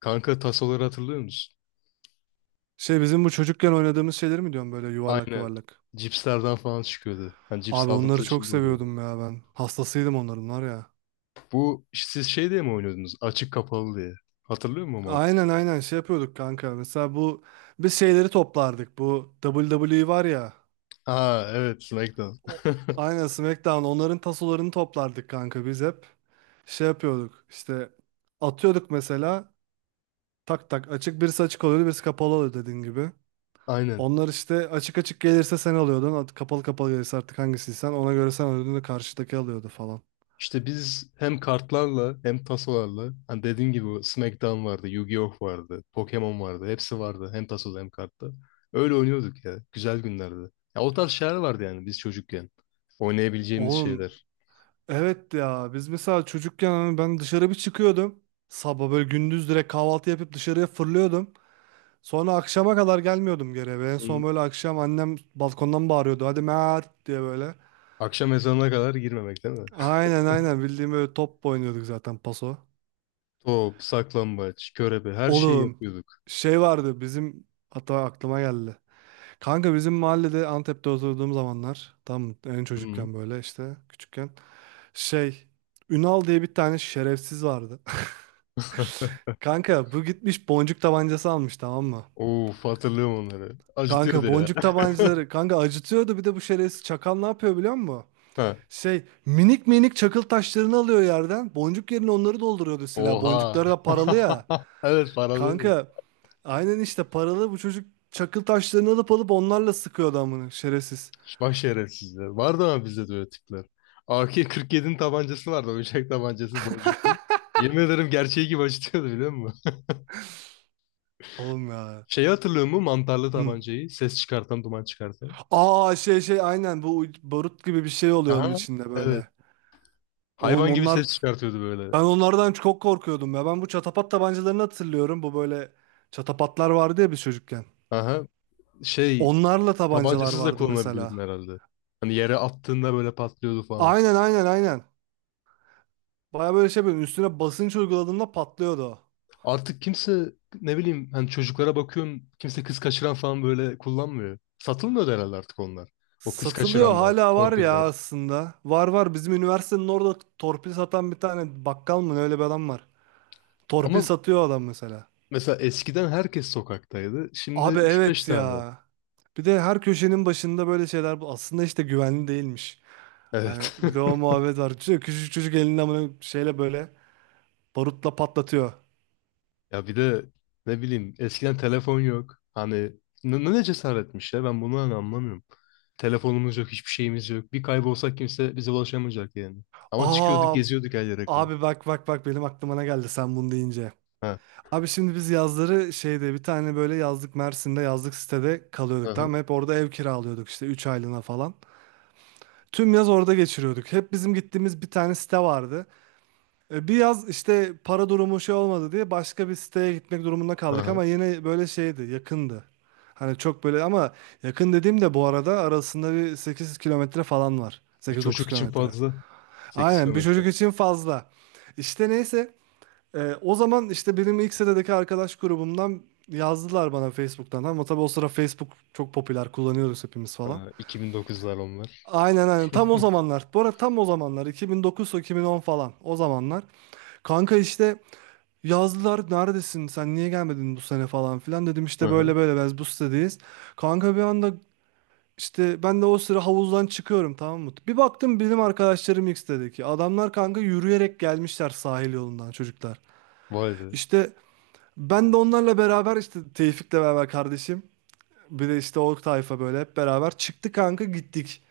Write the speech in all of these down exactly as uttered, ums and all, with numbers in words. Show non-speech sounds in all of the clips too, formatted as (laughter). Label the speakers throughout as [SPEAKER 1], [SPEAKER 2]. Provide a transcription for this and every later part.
[SPEAKER 1] Kanka tasoları hatırlıyor musun?
[SPEAKER 2] Şey bizim bu çocukken oynadığımız şeyleri mi diyorum, böyle yuvarlak
[SPEAKER 1] Aynen.
[SPEAKER 2] yuvarlak.
[SPEAKER 1] Cipslerden falan çıkıyordu. Hani cips
[SPEAKER 2] Abi onları
[SPEAKER 1] aldığımızda
[SPEAKER 2] çok
[SPEAKER 1] içinde oluyordu.
[SPEAKER 2] seviyordum ya ben. Hastasıydım onların var ya.
[SPEAKER 1] Bu siz şey diye mi oynuyordunuz? Açık kapalı diye. Hatırlıyor musun abi?
[SPEAKER 2] Aynen aynen, şey yapıyorduk kanka. Mesela bu biz şeyleri toplardık. Bu W W E var ya.
[SPEAKER 1] Aa evet SmackDown.
[SPEAKER 2] O,
[SPEAKER 1] (laughs)
[SPEAKER 2] aynen SmackDown, onların tasolarını toplardık kanka biz hep. Şey yapıyorduk işte, atıyorduk mesela tak tak, açık birisi açık oluyordu birisi kapalı oluyordu dediğin gibi.
[SPEAKER 1] Aynen.
[SPEAKER 2] Onlar işte açık açık gelirse sen alıyordun, at- kapalı kapalı gelirse artık hangisiysen ona göre sen alıyordun da karşıdaki alıyordu falan.
[SPEAKER 1] İşte biz hem kartlarla hem tasolarla hani dediğin gibi o SmackDown vardı, Yu-Gi-Oh vardı, Pokemon vardı. Hepsi vardı hem tasoda hem kartta. Öyle oynuyorduk ya. Güzel günlerdi. Ya o tarz şeyler vardı yani biz çocukken. Oynayabileceğimiz
[SPEAKER 2] Oğlum.
[SPEAKER 1] şeyler.
[SPEAKER 2] Evet ya, biz mesela çocukken hani ben dışarı bir çıkıyordum. Sabah böyle gündüz direkt kahvaltı yapıp dışarıya fırlıyordum. Sonra akşama kadar gelmiyordum geri eve. En son
[SPEAKER 1] Bunun
[SPEAKER 2] böyle akşam annem balkondan bağırıyordu. Hadi Mert diye böyle.
[SPEAKER 1] akşam ezanına kadar girmemek değil mi?
[SPEAKER 2] Aynen aynen, bildiğim böyle top oynuyorduk zaten paso.
[SPEAKER 1] Top, saklambaç, körebe her şeyi
[SPEAKER 2] Oğlum
[SPEAKER 1] yapıyorduk.
[SPEAKER 2] şey vardı bizim, hatta aklıma geldi. Kanka bizim mahallede Antep'te oturduğum zamanlar tam en
[SPEAKER 1] Hı.
[SPEAKER 2] çocukken böyle işte küçükken, şey, Ünal diye bir tane şerefsiz vardı.
[SPEAKER 1] (laughs)
[SPEAKER 2] Kanka bu gitmiş boncuk tabancası almış, tamam mı?
[SPEAKER 1] Of, hatırlıyorum onları. Acıtıyordu
[SPEAKER 2] Kanka
[SPEAKER 1] ya.
[SPEAKER 2] boncuk
[SPEAKER 1] (laughs)
[SPEAKER 2] tabancaları kanka acıtıyordu, bir de bu şerefsiz çakal ne yapıyor biliyor musun?
[SPEAKER 1] Ha.
[SPEAKER 2] Şey, minik minik çakıl taşlarını alıyor yerden, boncuk yerine onları dolduruyordu, silah
[SPEAKER 1] Oha.
[SPEAKER 2] boncukları da paralı ya.
[SPEAKER 1] (laughs) Evet paralıydı.
[SPEAKER 2] Kanka aynen işte paralı, bu çocuk çakıl taşlarını alıp alıp onlarla sıkıyordu amına şerefsiz.
[SPEAKER 1] Bak şerefsizler. Vardı ama bizde de öyle tipler. A K kırk yedinin tabancası vardı. Oyuncak tabancası boncuklu. Yemin ederim gerçeği gibi acıtıyordu biliyor musun?
[SPEAKER 2] Oğlum ya.
[SPEAKER 1] Şeyi hatırlıyor musun? Mantarlı
[SPEAKER 2] Hı.
[SPEAKER 1] tabancayı. Ses çıkartan, duman çıkartan.
[SPEAKER 2] Aa, şey şey aynen bu barut gibi bir şey oluyor onun
[SPEAKER 1] Aha.
[SPEAKER 2] içinde
[SPEAKER 1] Evet.
[SPEAKER 2] böyle. Oğlum
[SPEAKER 1] Hayvan gibi
[SPEAKER 2] onlar.
[SPEAKER 1] ses çıkartıyordu böyle.
[SPEAKER 2] Ben onlardan çok korkuyordum ya. Ben bu çatapat tabancalarını hatırlıyorum. Bu böyle çatapatlar vardı ya biz çocukken.
[SPEAKER 1] Aha. Şey,
[SPEAKER 2] Onlarla tabancalar
[SPEAKER 1] tabancasız da
[SPEAKER 2] vardı mesela.
[SPEAKER 1] kullanabiliyordun herhalde. Hani yere attığında böyle patlıyordu falan.
[SPEAKER 2] Aynen aynen aynen. Baya böyle şey, böyle üstüne basınç uyguladığında patlıyordu o.
[SPEAKER 1] Artık kimse, ne bileyim, hani çocuklara bakıyorum, kimse kız kaçıran falan böyle kullanmıyor. Satılmıyor da herhalde artık onlar. O kız
[SPEAKER 2] Satılıyor,
[SPEAKER 1] kaçıranlar,
[SPEAKER 2] hala var
[SPEAKER 1] torpiller.
[SPEAKER 2] ya aslında. Var var, bizim üniversitenin orada torpil satan bir tane bakkal mı ne, öyle bir adam var. Torpil
[SPEAKER 1] Ama
[SPEAKER 2] satıyor adam mesela.
[SPEAKER 1] mesela eskiden herkes sokaktaydı. Şimdi
[SPEAKER 2] Abi
[SPEAKER 1] üç beş
[SPEAKER 2] evet
[SPEAKER 1] tane.
[SPEAKER 2] ya. Bir de her köşenin başında böyle şeyler, bu aslında işte güvenli değilmiş. Hani
[SPEAKER 1] Evet.
[SPEAKER 2] bir de o
[SPEAKER 1] (laughs)
[SPEAKER 2] muhabbet var. Çocuk- Küçücük çocuk elinden bunu şeyle böyle barutla patlatıyor.
[SPEAKER 1] Ya bir de ne bileyim eskiden telefon yok. Hani ne, ne cesaretmiş ya, ben bunu hani anlamıyorum. Telefonumuz yok, hiçbir şeyimiz yok. Bir kaybolsak kimse bize ulaşamayacak yani. Ama çıkıyorduk,
[SPEAKER 2] Aa
[SPEAKER 1] geziyorduk her yere kadar.
[SPEAKER 2] abi, bak bak bak benim aklıma ne geldi sen bunu deyince.
[SPEAKER 1] Ha.
[SPEAKER 2] Abi şimdi biz yazları şeyde, bir tane böyle yazlık, Mersin'de yazlık sitede kalıyorduk, tamam
[SPEAKER 1] Aha.
[SPEAKER 2] mı? Hep orada ev kiralıyorduk işte üç aylığına falan. Tüm yaz orada geçiriyorduk. Hep bizim gittiğimiz bir tane site vardı. E, Bir yaz işte para durumu şey olmadı diye başka bir siteye gitmek durumunda kaldık,
[SPEAKER 1] Aha.
[SPEAKER 2] ama yine böyle şeydi, yakındı. Hani çok böyle, ama yakın dediğim de bu arada arasında bir sekiz kilometre falan var.
[SPEAKER 1] Bir
[SPEAKER 2] sekiz dokuz
[SPEAKER 1] çocuk için
[SPEAKER 2] kilometre.
[SPEAKER 1] fazla. Sekiz
[SPEAKER 2] Aynen, bir
[SPEAKER 1] kilometre.
[SPEAKER 2] çocuk için fazla. İşte neyse, e, o zaman işte benim ilk sitedeki arkadaş grubumdan yazdılar bana Facebook'tan, ama tabii o sıra Facebook çok popüler kullanıyoruz hepimiz falan.
[SPEAKER 1] Ha, iki bin dokuzlar onlar.
[SPEAKER 2] Aynen aynen, tam o zamanlar. Bu arada tam o zamanlar iki bin dokuz-iki bin on falan o zamanlar. Kanka işte, yazdılar neredesin sen niye gelmedin bu sene falan filan, dedim işte
[SPEAKER 1] Aha.
[SPEAKER 2] böyle böyle biz bu sitedeyiz. Kanka bir anda, işte ben de o sıra havuzdan çıkıyorum, tamam mı? Bir baktım benim arkadaşlarım ilk sitedeki adamlar, kanka yürüyerek gelmişler sahil yolundan çocuklar.
[SPEAKER 1] Vay be.
[SPEAKER 2] İşte ben de onlarla beraber işte Tevfik'le beraber kardeşim, bir de işte o tayfa böyle hep beraber çıktı kanka, gittik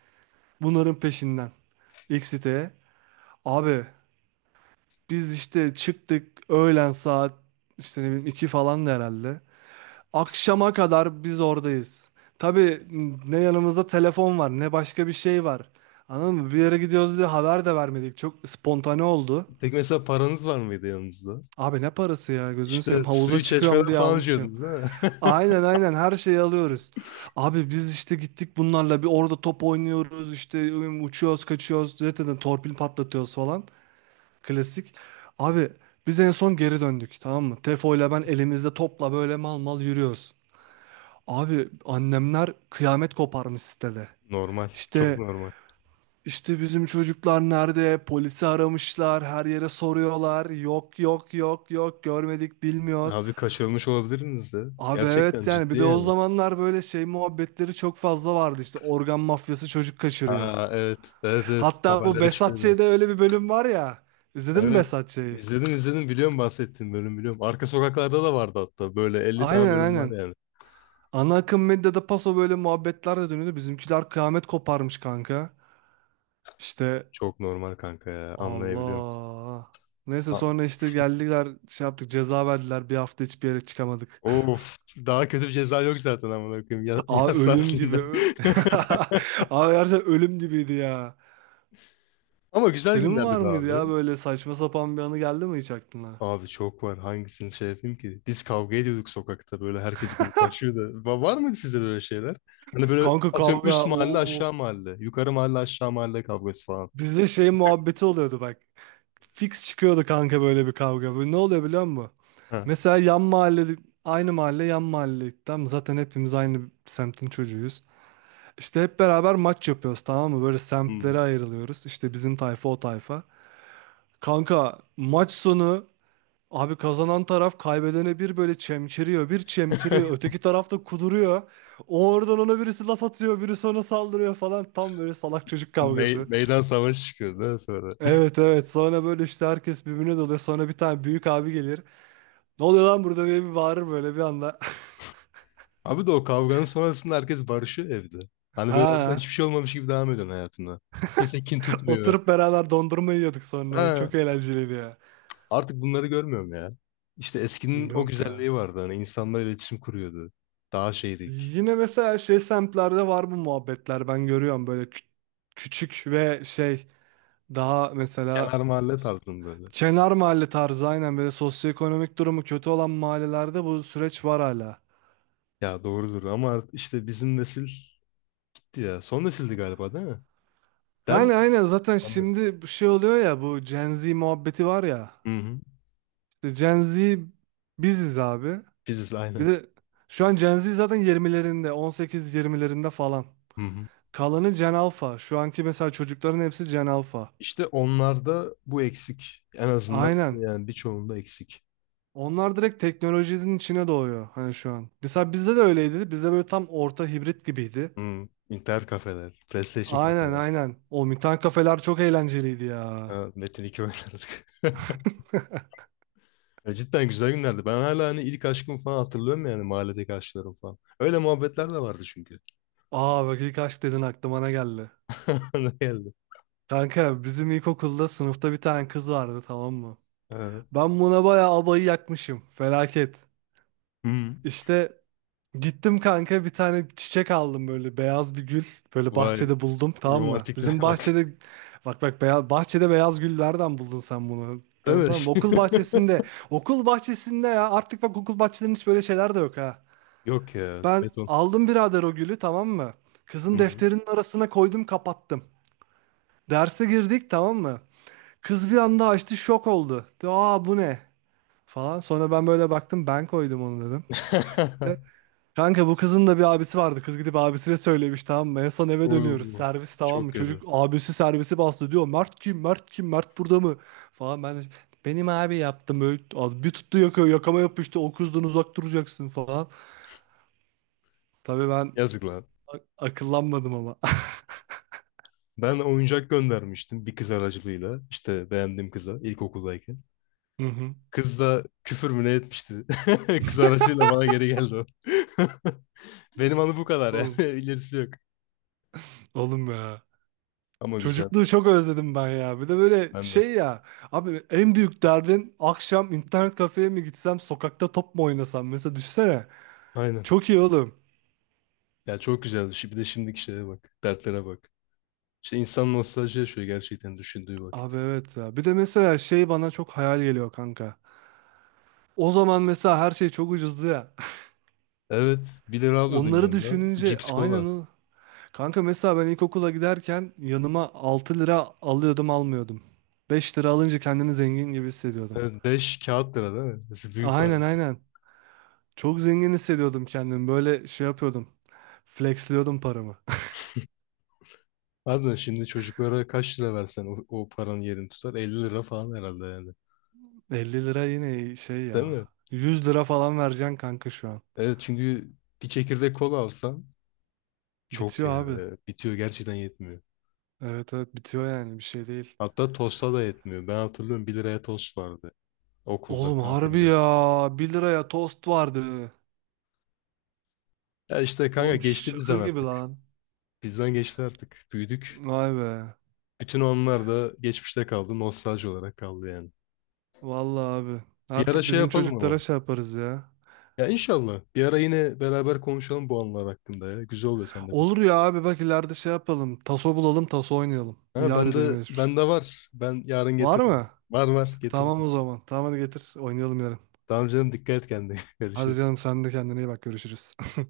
[SPEAKER 2] bunların peşinden ilk siteye. Abi biz işte çıktık öğlen saat işte ne bileyim iki falan da herhalde. Akşama kadar biz oradayız. Tabii ne yanımızda telefon var, ne başka bir şey var. Anladın mı? Bir yere gidiyoruz diye haber de vermedik. Çok spontane oldu.
[SPEAKER 1] Peki mesela paranız var mıydı yanınızda?
[SPEAKER 2] Abi ne parası ya gözünü
[SPEAKER 1] İşte
[SPEAKER 2] seveyim, havuza
[SPEAKER 1] suyu
[SPEAKER 2] çıkıyorum
[SPEAKER 1] çeşmeden
[SPEAKER 2] diye
[SPEAKER 1] falan
[SPEAKER 2] almışım.
[SPEAKER 1] içiyordunuz ha?
[SPEAKER 2] Aynen aynen, her şeyi alıyoruz. Abi biz işte gittik bunlarla bir orada top oynuyoruz işte, ım, uçuyoruz kaçıyoruz zaten torpil patlatıyoruz falan. Klasik. Abi biz en son geri döndük, tamam mı? Tefo ile ben elimizde topla böyle mal mal yürüyoruz. Abi annemler kıyamet koparmış sitede.
[SPEAKER 1] (laughs) Normal. Çok
[SPEAKER 2] İşte
[SPEAKER 1] normal.
[SPEAKER 2] işte bizim çocuklar nerede? Polisi aramışlar, her yere soruyorlar. Yok yok yok yok, görmedik bilmiyoruz.
[SPEAKER 1] Abi kaçırılmış olabiliriniz de.
[SPEAKER 2] Abi
[SPEAKER 1] Gerçekten
[SPEAKER 2] evet yani,
[SPEAKER 1] ciddi
[SPEAKER 2] bir de o
[SPEAKER 1] yani.
[SPEAKER 2] zamanlar böyle şey muhabbetleri çok fazla vardı, işte organ mafyası çocuk kaçırıyor.
[SPEAKER 1] Ha evet. Evet evet.
[SPEAKER 2] Hatta bu
[SPEAKER 1] Haberlere çıkıyordu.
[SPEAKER 2] Behzatçı'da öyle bir bölüm var ya. İzledin mi
[SPEAKER 1] Evet.
[SPEAKER 2] Behzatçı'yı?
[SPEAKER 1] İzledim izledim. Biliyorum, bahsettiğim bölüm biliyorum. Arka sokaklarda da vardı hatta. Böyle elli tane
[SPEAKER 2] Aynen
[SPEAKER 1] bölüm var
[SPEAKER 2] aynen.
[SPEAKER 1] yani.
[SPEAKER 2] Ana akım medyada paso böyle muhabbetler de dönüyordu. Bizimkiler kıyamet koparmış kanka. İşte.
[SPEAKER 1] Çok normal kanka ya. Anlayabiliyorum.
[SPEAKER 2] Allah. Neyse
[SPEAKER 1] Ha-
[SPEAKER 2] sonra işte geldiler şey yaptık ceza verdiler, bir hafta hiçbir yere çıkamadık.
[SPEAKER 1] Of. Daha kötü bir ceza yok zaten amına koyayım. Ya,
[SPEAKER 2] (laughs)
[SPEAKER 1] (laughs)
[SPEAKER 2] Aa,
[SPEAKER 1] yaz
[SPEAKER 2] ölüm gibi.
[SPEAKER 1] saatinde.
[SPEAKER 2] Ö-
[SPEAKER 1] (laughs)
[SPEAKER 2] (laughs) Aa gerçekten ölüm gibiydi ya.
[SPEAKER 1] Ama güzel
[SPEAKER 2] Senin
[SPEAKER 1] günlerdi
[SPEAKER 2] var
[SPEAKER 1] be
[SPEAKER 2] mıydı
[SPEAKER 1] abi.
[SPEAKER 2] ya böyle saçma sapan bir anı, geldi mi hiç aklına?
[SPEAKER 1] Abi çok var. Hangisini şey yapayım ki? Biz kavga ediyorduk sokakta. Böyle herkes gruplaşıyordu. Va- var mıydı sizde böyle şeyler? Hani böyle
[SPEAKER 2] Kanka
[SPEAKER 1] atıyorum,
[SPEAKER 2] kavga.
[SPEAKER 1] üst mahalle aşağı
[SPEAKER 2] Oo.
[SPEAKER 1] mahalle. Yukarı mahalle aşağı mahalle kavgası falan.
[SPEAKER 2] Bizde şey muhabbeti oluyordu bak. Fix çıkıyordu kanka böyle bir kavga. Böyle ne oluyor biliyor musun?
[SPEAKER 1] Ha.
[SPEAKER 2] Mesela yan mahalle, aynı mahalle yan mahalle. Tamam zaten hepimiz aynı semtin çocuğuyuz. İşte hep beraber maç yapıyoruz, tamam mı? Böyle
[SPEAKER 1] Hmm.
[SPEAKER 2] semtlere ayrılıyoruz. İşte bizim tayfa o tayfa. Kanka maç sonu abi kazanan taraf kaybedene bir böyle çemkiriyor. Bir çemkiriyor.
[SPEAKER 1] (laughs)
[SPEAKER 2] Öteki taraf da kuduruyor. O oradan ona birisi laf atıyor. Birisi ona saldırıyor falan. Tam böyle salak çocuk
[SPEAKER 1] Mey-
[SPEAKER 2] kavgası.
[SPEAKER 1] meydan savaşı çıkıyordu ha sonra.
[SPEAKER 2] Evet evet. Sonra böyle işte herkes birbirine doluyor. Sonra bir tane büyük abi gelir. Ne oluyor lan burada diye bir bağırır böyle bir anda. (laughs)
[SPEAKER 1] Abi de o kavganın sonrasında herkes barışıyor evde. Hani böyle aslında
[SPEAKER 2] Ha.
[SPEAKER 1] hiçbir şey olmamış gibi devam ediyorsun hayatına. Kimse kin tutmuyor.
[SPEAKER 2] Oturup beraber dondurma yiyorduk sonra.
[SPEAKER 1] Ha,
[SPEAKER 2] Çok eğlenceliydi ya.
[SPEAKER 1] artık bunları görmüyorum ya. İşte eskinin o
[SPEAKER 2] Yok
[SPEAKER 1] güzelliği
[SPEAKER 2] ya.
[SPEAKER 1] vardı. Hani insanlar iletişim kuruyordu. Daha şeydik.
[SPEAKER 2] Yine mesela şey semtlerde var bu muhabbetler, ben görüyorum böyle kü- küçük ve şey, daha
[SPEAKER 1] Kenar
[SPEAKER 2] mesela,
[SPEAKER 1] mahalle
[SPEAKER 2] s-
[SPEAKER 1] tarzında böyle.
[SPEAKER 2] kenar mahalle tarzı aynen böyle sosyoekonomik durumu kötü olan mahallelerde bu süreç var hala.
[SPEAKER 1] Ya doğrudur ama art- işte bizim nesil ya. Son nesildi galiba değil mi? Değil mi?
[SPEAKER 2] Yani aynen zaten
[SPEAKER 1] Hani,
[SPEAKER 2] şimdi bu şey oluyor ya, bu Gen Z muhabbeti var ya,
[SPEAKER 1] hı hı.
[SPEAKER 2] işte Gen Z biziz abi.
[SPEAKER 1] Biziz
[SPEAKER 2] Bir
[SPEAKER 1] aynen.
[SPEAKER 2] de şu an Gen Z zaten yirmilerinde, on sekiz yirmilerinde falan,
[SPEAKER 1] Hı hı.
[SPEAKER 2] kalanı Gen Alpha, şu anki mesela çocukların hepsi Gen Alpha
[SPEAKER 1] İşte onlarda bu eksik. En azından
[SPEAKER 2] aynen.
[SPEAKER 1] yani birçoğunda eksik.
[SPEAKER 2] Onlar direkt teknolojinin içine doğuyor hani şu an. Mesela bizde de öyleydi. Bizde böyle tam orta hibrit gibiydi.
[SPEAKER 1] Hı. İnternet kafeler, PlayStation
[SPEAKER 2] Aynen
[SPEAKER 1] kafeler.
[SPEAKER 2] aynen. O mutant kafeler çok eğlenceliydi ya.
[SPEAKER 1] Ha, Metin iki oynardık. (laughs) Ya cidden güzel günlerdi. Ben hala hani ilk aşkımı falan hatırlıyorum yani mahalledeki aşklarım falan. Öyle muhabbetler de
[SPEAKER 2] O-
[SPEAKER 1] vardı çünkü.
[SPEAKER 2] Aa bak, ilk aşk dedin aklıma ne geldi.
[SPEAKER 1] (laughs) Ne geldi?
[SPEAKER 2] Kanka bizim ilkokulda sınıfta bir tane kız vardı, tamam mı?
[SPEAKER 1] Ha.
[SPEAKER 2] Ben buna bayağı abayı yakmışım. Felaket.
[SPEAKER 1] Hmm.
[SPEAKER 2] İşte gittim kanka bir tane çiçek aldım, böyle beyaz bir gül. Böyle
[SPEAKER 1] Vay,
[SPEAKER 2] bahçede buldum, tamam mı?
[SPEAKER 1] romantikliğe
[SPEAKER 2] Bizim
[SPEAKER 1] (laughs) bak.
[SPEAKER 2] bahçede, bak bak beyaz, bahçede beyaz gül nereden buldun sen bunu?
[SPEAKER 1] Değil
[SPEAKER 2] Tamam
[SPEAKER 1] mi?
[SPEAKER 2] tamam, okul
[SPEAKER 1] (laughs)
[SPEAKER 2] bahçesinde. Okul bahçesinde ya artık, bak okul bahçelerinin hiç böyle şeyler de yok ha.
[SPEAKER 1] Yok ya,
[SPEAKER 2] Ben
[SPEAKER 1] beton.
[SPEAKER 2] aldım birader o gülü, tamam mı? Kızın
[SPEAKER 1] Hmm.
[SPEAKER 2] defterinin arasına koydum kapattım. Derse girdik, tamam mı? Kız bir anda açtı şok oldu. Dedi, aa bu ne? Falan sonra ben böyle baktım, ben koydum onu dedim.
[SPEAKER 1] (laughs)
[SPEAKER 2] Kanka bu kızın da bir abisi vardı. Kız gidip abisine söylemiş, tamam mı? En son eve dönüyoruz.
[SPEAKER 1] Uuu,
[SPEAKER 2] Servis, tamam
[SPEAKER 1] çok
[SPEAKER 2] mı?
[SPEAKER 1] kötü.
[SPEAKER 2] Çocuk abisi servisi bastı diyor. Mert kim? Mert kim? Mert burada mı? Falan ben de, benim abi yaptım. Böyle, abi bir tuttu yakıyor. Yakama yapıştı. O kızdan uzak duracaksın falan. Tabii ben
[SPEAKER 1] Yazık lan.
[SPEAKER 2] a- akıllanmadım ama.
[SPEAKER 1] Ben oyuncak göndermiştim bir kız aracılığıyla. İşte beğendiğim kıza ilkokuldayken.
[SPEAKER 2] (laughs) Hı hı.
[SPEAKER 1] Kız da küfür mü ne etmişti. (laughs) Kız aracıyla bana geri geldi o. (laughs) Benim anı bu kadar
[SPEAKER 2] Oğlum,
[SPEAKER 1] yani. (laughs) İlerisi yok.
[SPEAKER 2] oğlum ya.
[SPEAKER 1] Ama güzel.
[SPEAKER 2] Çocukluğu çok özledim ben ya. Bir de böyle
[SPEAKER 1] Ben de.
[SPEAKER 2] şey ya. Abi en büyük derdin akşam internet kafeye mi gitsem sokakta top mu oynasam? Mesela düşünsene.
[SPEAKER 1] Aynen.
[SPEAKER 2] Çok iyi oğlum.
[SPEAKER 1] Ya çok güzeldi. Şi- Bir de şimdiki şeye bak. Dertlere bak. İşte insan nostalji yaşıyor gerçekten düşündüğü vakit.
[SPEAKER 2] Abi evet ya. Bir de mesela şey bana çok hayal geliyor kanka. O zaman mesela her şey çok ucuzdu ya.
[SPEAKER 1] Evet. Bir lira
[SPEAKER 2] (laughs)
[SPEAKER 1] alıyordun
[SPEAKER 2] Onları
[SPEAKER 1] yanına.
[SPEAKER 2] düşününce
[SPEAKER 1] Cips,
[SPEAKER 2] aynen
[SPEAKER 1] kola.
[SPEAKER 2] o. Kanka mesela ben ilkokula giderken yanıma altı lira alıyordum almıyordum. Beş lira alınca kendimi zengin gibi hissediyordum.
[SPEAKER 1] Evet, beş kağıt lira değil mi? Nasıl büyük
[SPEAKER 2] Aynen
[SPEAKER 1] para.
[SPEAKER 2] aynen. Çok zengin hissediyordum kendimi. Böyle şey yapıyordum. Flexliyordum paramı.
[SPEAKER 1] Harbiden şimdi çocuklara kaç lira versen o, o paranın yerini tutar? Elli lira falan herhalde yani.
[SPEAKER 2] (laughs) Elli lira yine şey
[SPEAKER 1] Değil
[SPEAKER 2] ya.
[SPEAKER 1] mi?
[SPEAKER 2] Yüz lira falan vereceksin kanka şu an.
[SPEAKER 1] Evet çünkü bir çekirdek kola alsan çok
[SPEAKER 2] Bitiyor
[SPEAKER 1] ya.
[SPEAKER 2] abi.
[SPEAKER 1] Evet, bitiyor gerçekten yetmiyor.
[SPEAKER 2] Evet evet, bitiyor yani bir şey değil.
[SPEAKER 1] Hatta tosta da yetmiyor. Ben hatırlıyorum, bir liraya tost vardı okulda
[SPEAKER 2] Oğlum harbi
[SPEAKER 1] kantinde.
[SPEAKER 2] ya. bir liraya tost vardı.
[SPEAKER 1] Ya işte kanka,
[SPEAKER 2] Oğlum
[SPEAKER 1] geçti
[SPEAKER 2] şaka
[SPEAKER 1] bizden
[SPEAKER 2] gibi
[SPEAKER 1] artık.
[SPEAKER 2] lan.
[SPEAKER 1] Bizden geçti artık. Büyüdük.
[SPEAKER 2] Vay be.
[SPEAKER 1] Bütün onlar da geçmişte kaldı. Nostalji olarak kaldı yani.
[SPEAKER 2] Vallahi abi.
[SPEAKER 1] Bir ara
[SPEAKER 2] Artık
[SPEAKER 1] şey
[SPEAKER 2] bizim
[SPEAKER 1] yapalım ama.
[SPEAKER 2] çocuklara şey yaparız ya.
[SPEAKER 1] Ya inşallah. Bir ara yine beraber konuşalım bu anılar hakkında ya. Güzel oluyor seninle
[SPEAKER 2] Olur
[SPEAKER 1] konuşmak.
[SPEAKER 2] ya abi, bak ileride şey yapalım. Taso bulalım, taso oynayalım. Bir
[SPEAKER 1] Ha,
[SPEAKER 2] yad
[SPEAKER 1] ben de,
[SPEAKER 2] edelim geçmiş.
[SPEAKER 1] ben de var. Ben yarın
[SPEAKER 2] Var
[SPEAKER 1] getiririm.
[SPEAKER 2] mı?
[SPEAKER 1] Var var
[SPEAKER 2] Tamam
[SPEAKER 1] getiririm.
[SPEAKER 2] o zaman. Tamam hadi getir. Oynayalım yarın.
[SPEAKER 1] Tamam canım, dikkat et kendine. (laughs)
[SPEAKER 2] Hadi
[SPEAKER 1] Görüşürüz.
[SPEAKER 2] canım, sen de kendine iyi bak. Görüşürüz.